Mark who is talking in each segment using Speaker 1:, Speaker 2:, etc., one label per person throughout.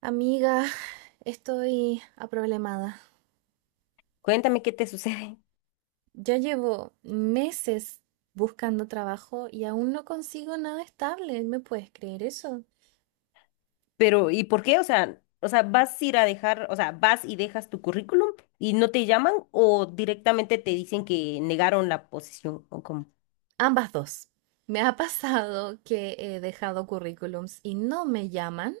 Speaker 1: Amiga, estoy aproblemada.
Speaker 2: Cuéntame qué te sucede.
Speaker 1: Ya llevo meses buscando trabajo y aún no consigo nada estable. ¿Me puedes creer eso?
Speaker 2: Pero, ¿y por qué? O sea, vas a ir a dejar, o sea, vas y dejas tu currículum y no te llaman o directamente te dicen que negaron la posición o cómo.
Speaker 1: Ambas dos. Me ha pasado que he dejado currículums y no me llaman.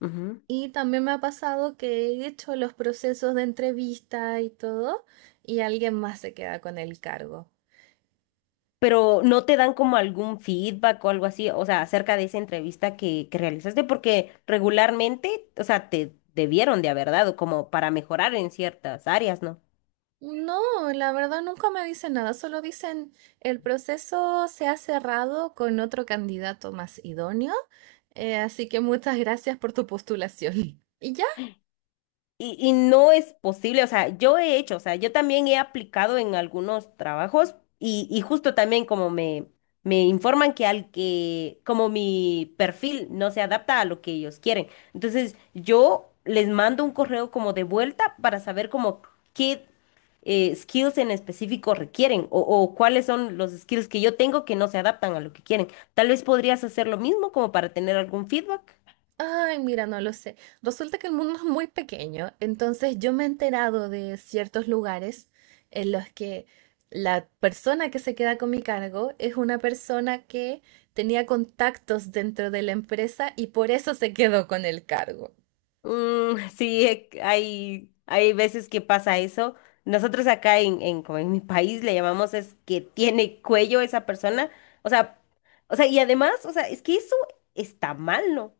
Speaker 2: Ujú.
Speaker 1: Y también me ha pasado que he hecho los procesos de entrevista y todo, y alguien más se queda con el cargo.
Speaker 2: Pero no te dan como algún feedback o algo así, o sea, acerca de esa entrevista que realizaste, porque regularmente, o sea, te debieron de haber dado como para mejorar en ciertas áreas, ¿no?
Speaker 1: No, la verdad nunca me dicen nada, solo dicen el proceso se ha cerrado con otro candidato más idóneo, así que muchas gracias por tu postulación. ¿Y ya?
Speaker 2: Y no es posible, o sea, yo he hecho, o sea, yo también he aplicado en algunos trabajos y justo también me informan que al que, como mi perfil no se adapta a lo que ellos quieren. Entonces, yo les mando un correo como de vuelta para saber como qué skills en específico requieren o cuáles son los skills que yo tengo que no se adaptan a lo que quieren. Tal vez podrías hacer lo mismo como para tener algún feedback.
Speaker 1: Ay, mira, no lo sé. Resulta que el mundo es muy pequeño, entonces yo me he enterado de ciertos lugares en los que la persona que se queda con mi cargo es una persona que tenía contactos dentro de la empresa y por eso se quedó con el cargo.
Speaker 2: Mm, sí, hay veces que pasa eso. Nosotros acá como en mi país le llamamos es que tiene cuello esa persona. O sea, o sea, y además, o sea, es que eso está mal, ¿no?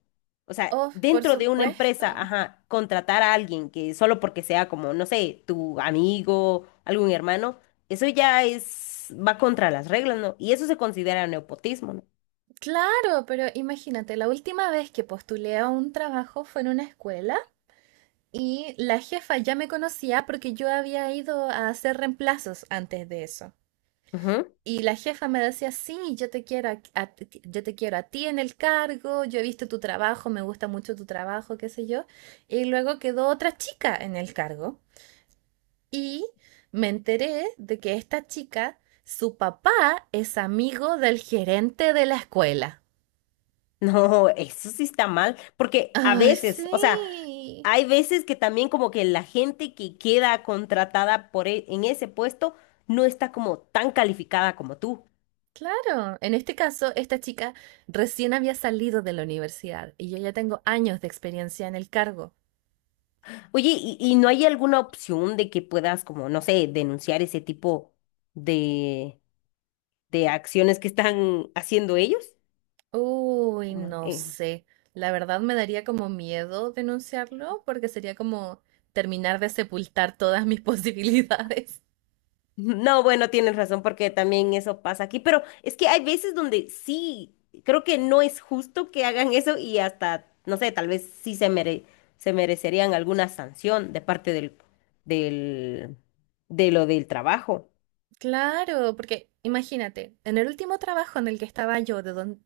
Speaker 2: O sea,
Speaker 1: Oh, por
Speaker 2: dentro de una empresa,
Speaker 1: supuesto.
Speaker 2: ajá, contratar a alguien que solo porque sea como, no sé, tu amigo, algún hermano, eso ya es, va contra las reglas, ¿no? Y eso se considera nepotismo, ¿no?
Speaker 1: Claro, pero imagínate, la última vez que postulé a un trabajo fue en una escuela y la jefa ya me conocía porque yo había ido a hacer reemplazos antes de eso.
Speaker 2: Ujú.
Speaker 1: Y la jefa me decía, sí, yo te quiero a ti en el cargo, yo he visto tu trabajo, me gusta mucho tu trabajo, qué sé yo. Y luego quedó otra chica en el cargo y me enteré de que esta chica, su papá es amigo del gerente de la escuela.
Speaker 2: No, eso sí está mal, porque a
Speaker 1: Ay,
Speaker 2: veces,
Speaker 1: sí,
Speaker 2: o sea, hay veces que también como que la gente que queda contratada por en ese puesto no está como tan calificada como tú.
Speaker 1: claro. En este caso, esta chica recién había salido de la universidad y yo ya tengo años de experiencia en el cargo.
Speaker 2: Oye, ¿y no hay alguna opción de que puedas como, no sé, denunciar ese tipo de, de acciones que están haciendo ellos?
Speaker 1: Uy,
Speaker 2: Como,
Speaker 1: no sé. La verdad me daría como miedo denunciarlo porque sería como terminar de sepultar todas mis posibilidades.
Speaker 2: no, bueno, tienes razón porque también eso pasa aquí, pero es que hay veces donde sí, creo que no es justo que hagan eso y hasta, no sé, tal vez se merecerían alguna sanción de parte del, de lo del trabajo.
Speaker 1: Claro, porque imagínate, en el último trabajo en el que estaba yo,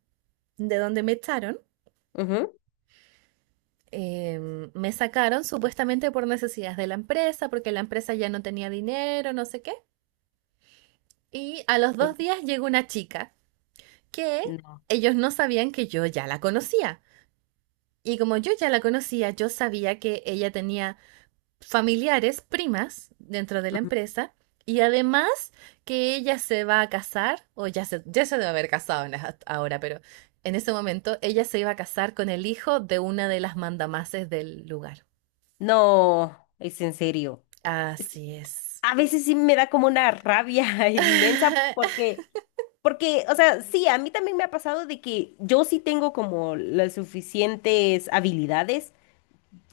Speaker 1: de donde me echaron,
Speaker 2: Ujú.
Speaker 1: me sacaron supuestamente por necesidades de la empresa, porque la empresa ya no tenía dinero, no sé qué. Y a los
Speaker 2: Sí.
Speaker 1: dos días llegó una chica que
Speaker 2: No,
Speaker 1: ellos no sabían que yo ya la conocía. Y como yo ya la conocía, yo sabía que ella tenía familiares, primas, dentro de la
Speaker 2: ujú.
Speaker 1: empresa. Y además que ella se va a casar, ya se debe haber casado ahora, pero en ese momento ella se iba a casar con el hijo de una de las mandamases del lugar.
Speaker 2: No, es en serio. Es que
Speaker 1: Así es.
Speaker 2: a veces sí me da como una rabia inmensa porque porque, o sea, sí, a mí también me ha pasado de que yo sí tengo como las suficientes habilidades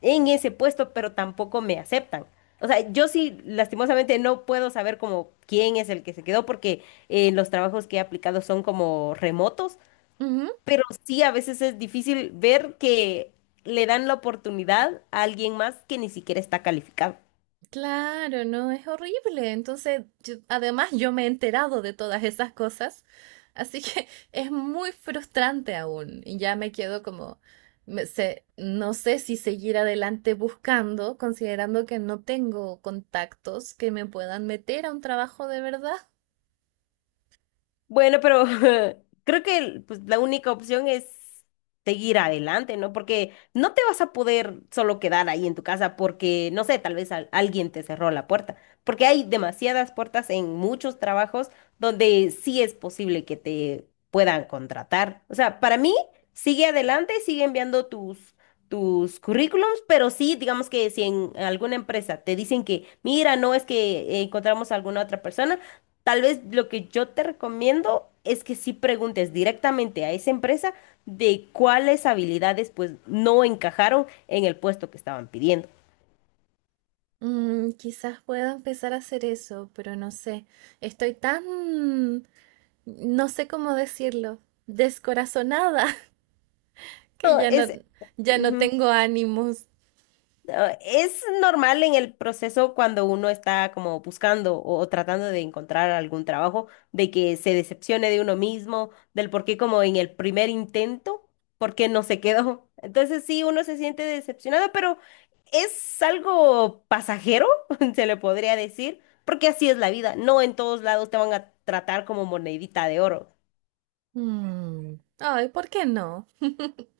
Speaker 2: en ese puesto, pero tampoco me aceptan. O sea, yo sí, lastimosamente, no puedo saber como quién es el que se quedó, porque los trabajos que he aplicado son como remotos,
Speaker 1: Ujú.
Speaker 2: pero sí a veces es difícil ver que le dan la oportunidad a alguien más que ni siquiera está calificado.
Speaker 1: Claro, no, es horrible. Entonces, además yo me he enterado de todas esas cosas, así que es muy frustrante aún. Y ya me quedo como, no sé si seguir adelante buscando, considerando que no tengo contactos que me puedan meter a un trabajo de verdad.
Speaker 2: Bueno, pero creo que pues, la única opción es seguir adelante, ¿no? Porque no te vas a poder solo quedar ahí en tu casa porque, no sé, tal vez alguien te cerró la puerta, porque hay demasiadas puertas en muchos trabajos donde sí es posible que te puedan contratar. O sea, para mí, sigue adelante, sigue enviando tus... tus currículums, pero sí, digamos que si en alguna empresa te dicen que, mira, no es que encontramos a alguna otra persona. Tal vez lo que yo te recomiendo es que sí preguntes directamente a esa empresa de cuáles habilidades pues no encajaron en el puesto que estaban pidiendo.
Speaker 1: Mm, quizás pueda empezar a hacer eso, pero no sé. Estoy tan, no sé cómo decirlo, descorazonada que
Speaker 2: No, es,
Speaker 1: ya no
Speaker 2: ujú.
Speaker 1: tengo ánimos.
Speaker 2: Ah, es normal en el proceso cuando uno está como buscando o tratando de encontrar algún trabajo, de que se decepcione de uno mismo, del por qué como en el primer intento, por qué no se quedó. Entonces sí, uno se siente decepcionado, pero es algo pasajero, se le podría decir, porque así es la vida. No en todos lados te van a tratar como monedita de oro,
Speaker 1: Mm, ay, ¿por qué no?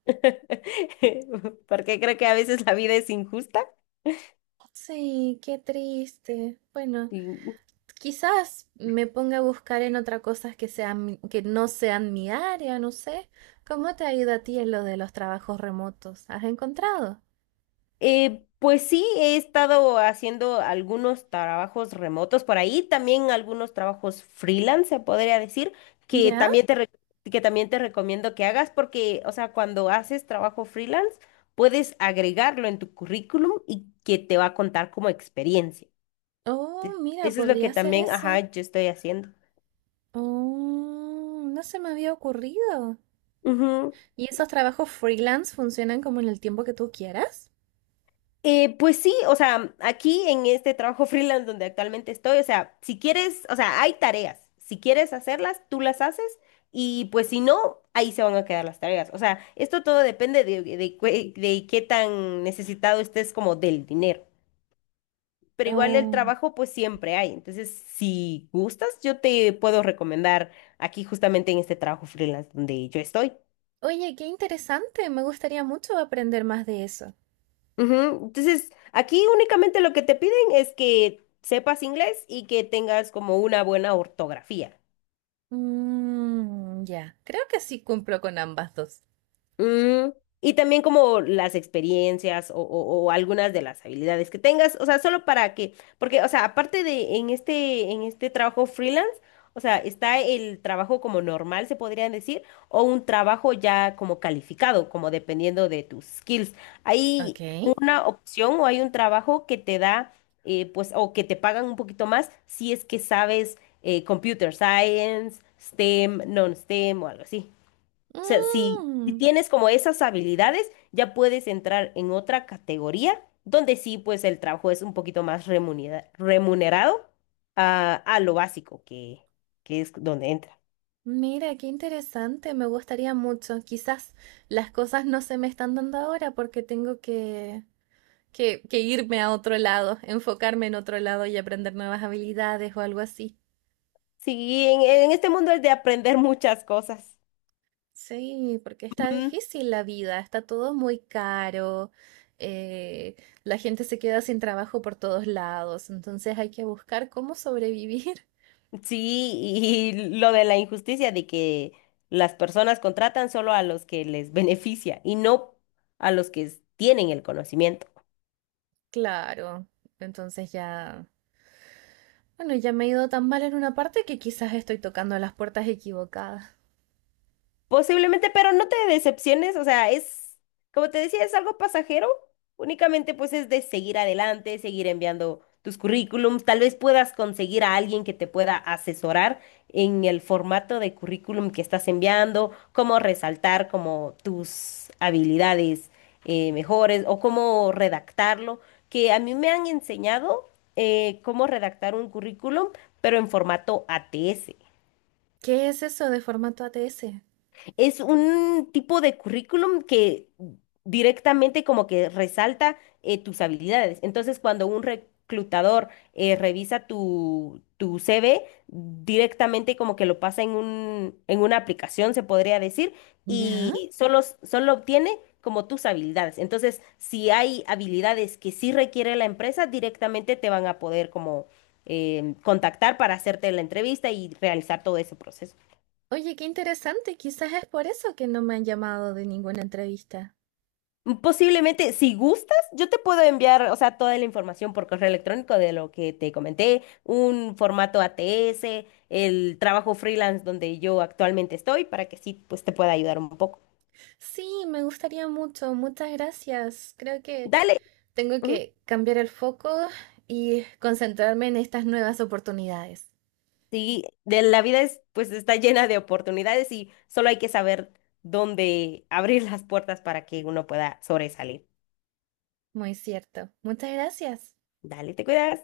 Speaker 2: porque creo que a veces la vida es injusta.
Speaker 1: Sí, qué triste. Bueno, quizás me ponga a buscar en otra cosas que sean, que no sean mi área, no sé. ¿Cómo te ha ido a ti en lo de los trabajos remotos? ¿Has encontrado?
Speaker 2: Pues sí, he estado haciendo algunos trabajos remotos por ahí, también algunos trabajos freelance, se podría decir, que
Speaker 1: ¿Ya?
Speaker 2: también te, re- que también te recomiendo que hagas porque, o sea, cuando haces trabajo freelance, puedes agregarlo en tu currículum y que te va a contar como experiencia.
Speaker 1: Oh,
Speaker 2: Te-
Speaker 1: mira,
Speaker 2: eso es lo
Speaker 1: podría
Speaker 2: que
Speaker 1: hacer
Speaker 2: también, ajá,
Speaker 1: eso.
Speaker 2: yo estoy haciendo.
Speaker 1: Oh, no se me había ocurrido. ¿Y esos trabajos freelance funcionan como en el tiempo que tú quieras?
Speaker 2: Pues sí, o sea, aquí en este trabajo freelance donde actualmente estoy, o sea, si quieres, o sea, hay tareas. Si quieres hacerlas, tú las haces y pues si no, ahí se van a quedar las tareas. O sea, esto todo depende de qué tan necesitado estés como del dinero. Pero igual el
Speaker 1: Oh.
Speaker 2: trabajo pues siempre hay. Entonces, si gustas, yo te puedo recomendar aquí justamente en este trabajo freelance donde yo estoy.
Speaker 1: Oye, qué interesante. Me gustaría mucho aprender más de eso.
Speaker 2: Ujú. Entonces, aquí únicamente lo que te piden es que sepas inglés y que tengas como una buena ortografía.
Speaker 1: Mm, ya, creo que sí cumplo con ambas dos.
Speaker 2: Mm, y también como las experiencias o algunas de las habilidades que tengas, o sea, solo para que, porque, o sea, aparte de en este trabajo freelance, o sea, está el trabajo como normal, se podrían decir, o un trabajo ya como calificado, como dependiendo de tus skills.
Speaker 1: Ok.
Speaker 2: Hay una opción o hay un trabajo que te da, pues, o que te pagan un poquito más si es que sabes computer science, STEM, non-STEM o algo así. O sea, si
Speaker 1: Mm,
Speaker 2: tienes como esas habilidades, ya puedes entrar en otra categoría donde sí, pues el trabajo es un poquito más remunerado a lo básico que es donde entra.
Speaker 1: mira, qué interesante. Me gustaría mucho. Quizás las cosas no se me están dando ahora porque tengo que irme a otro lado, enfocarme en otro lado y aprender nuevas habilidades o algo así.
Speaker 2: Sí, en este mundo es de aprender muchas cosas.
Speaker 1: Sí, porque está
Speaker 2: Ujú.
Speaker 1: difícil la vida, está todo muy caro, eh, la gente se queda sin trabajo por todos lados, entonces hay que buscar cómo sobrevivir.
Speaker 2: Sí, y lo de la injusticia de que las personas contratan solo a los que les beneficia y no a los que tienen el conocimiento.
Speaker 1: Claro, entonces ya, bueno, ya me he ido tan mal en una parte que quizás estoy tocando las puertas equivocadas.
Speaker 2: Posiblemente, pero no te decepciones, o sea, es, como te decía, es algo pasajero, únicamente pues es de seguir adelante, seguir enviando tus currículums, tal vez puedas conseguir a alguien que te pueda asesorar en el formato de currículum que estás enviando, cómo resaltar como tus habilidades mejores o cómo redactarlo, que a mí me han enseñado cómo redactar un currículum, pero en formato ATS.
Speaker 1: ¿Qué es eso de formato ATS?
Speaker 2: Es un tipo de currículum que directamente como que resalta tus habilidades. Entonces, cuando un reclutador revisa tu CV, directamente como que lo pasa en un, en una aplicación, se podría decir,
Speaker 1: ¿Ya?
Speaker 2: y solo obtiene como tus habilidades. Entonces, si hay habilidades que sí requiere la empresa, directamente te van a poder como contactar para hacerte la entrevista y realizar todo ese proceso.
Speaker 1: Oye, qué interesante, quizás es por eso que no me han llamado de ninguna entrevista.
Speaker 2: Posiblemente, si gustas, yo te puedo enviar, o sea, toda la información por correo electrónico de lo que te comenté, un formato ATS, el trabajo freelance donde yo actualmente estoy, para que sí, pues te pueda ayudar un poco.
Speaker 1: Sí, me gustaría mucho, muchas gracias. Creo que...
Speaker 2: Dale.
Speaker 1: Tengo
Speaker 2: Ujú.
Speaker 1: que cambiar el foco y concentrarme en estas nuevas oportunidades.
Speaker 2: Sí, de la vida es, pues está llena de oportunidades y solo hay que saber dónde abrir las puertas para que uno pueda sobresalir.
Speaker 1: Muy cierto. Muchas gracias.
Speaker 2: Dale, te cuidas.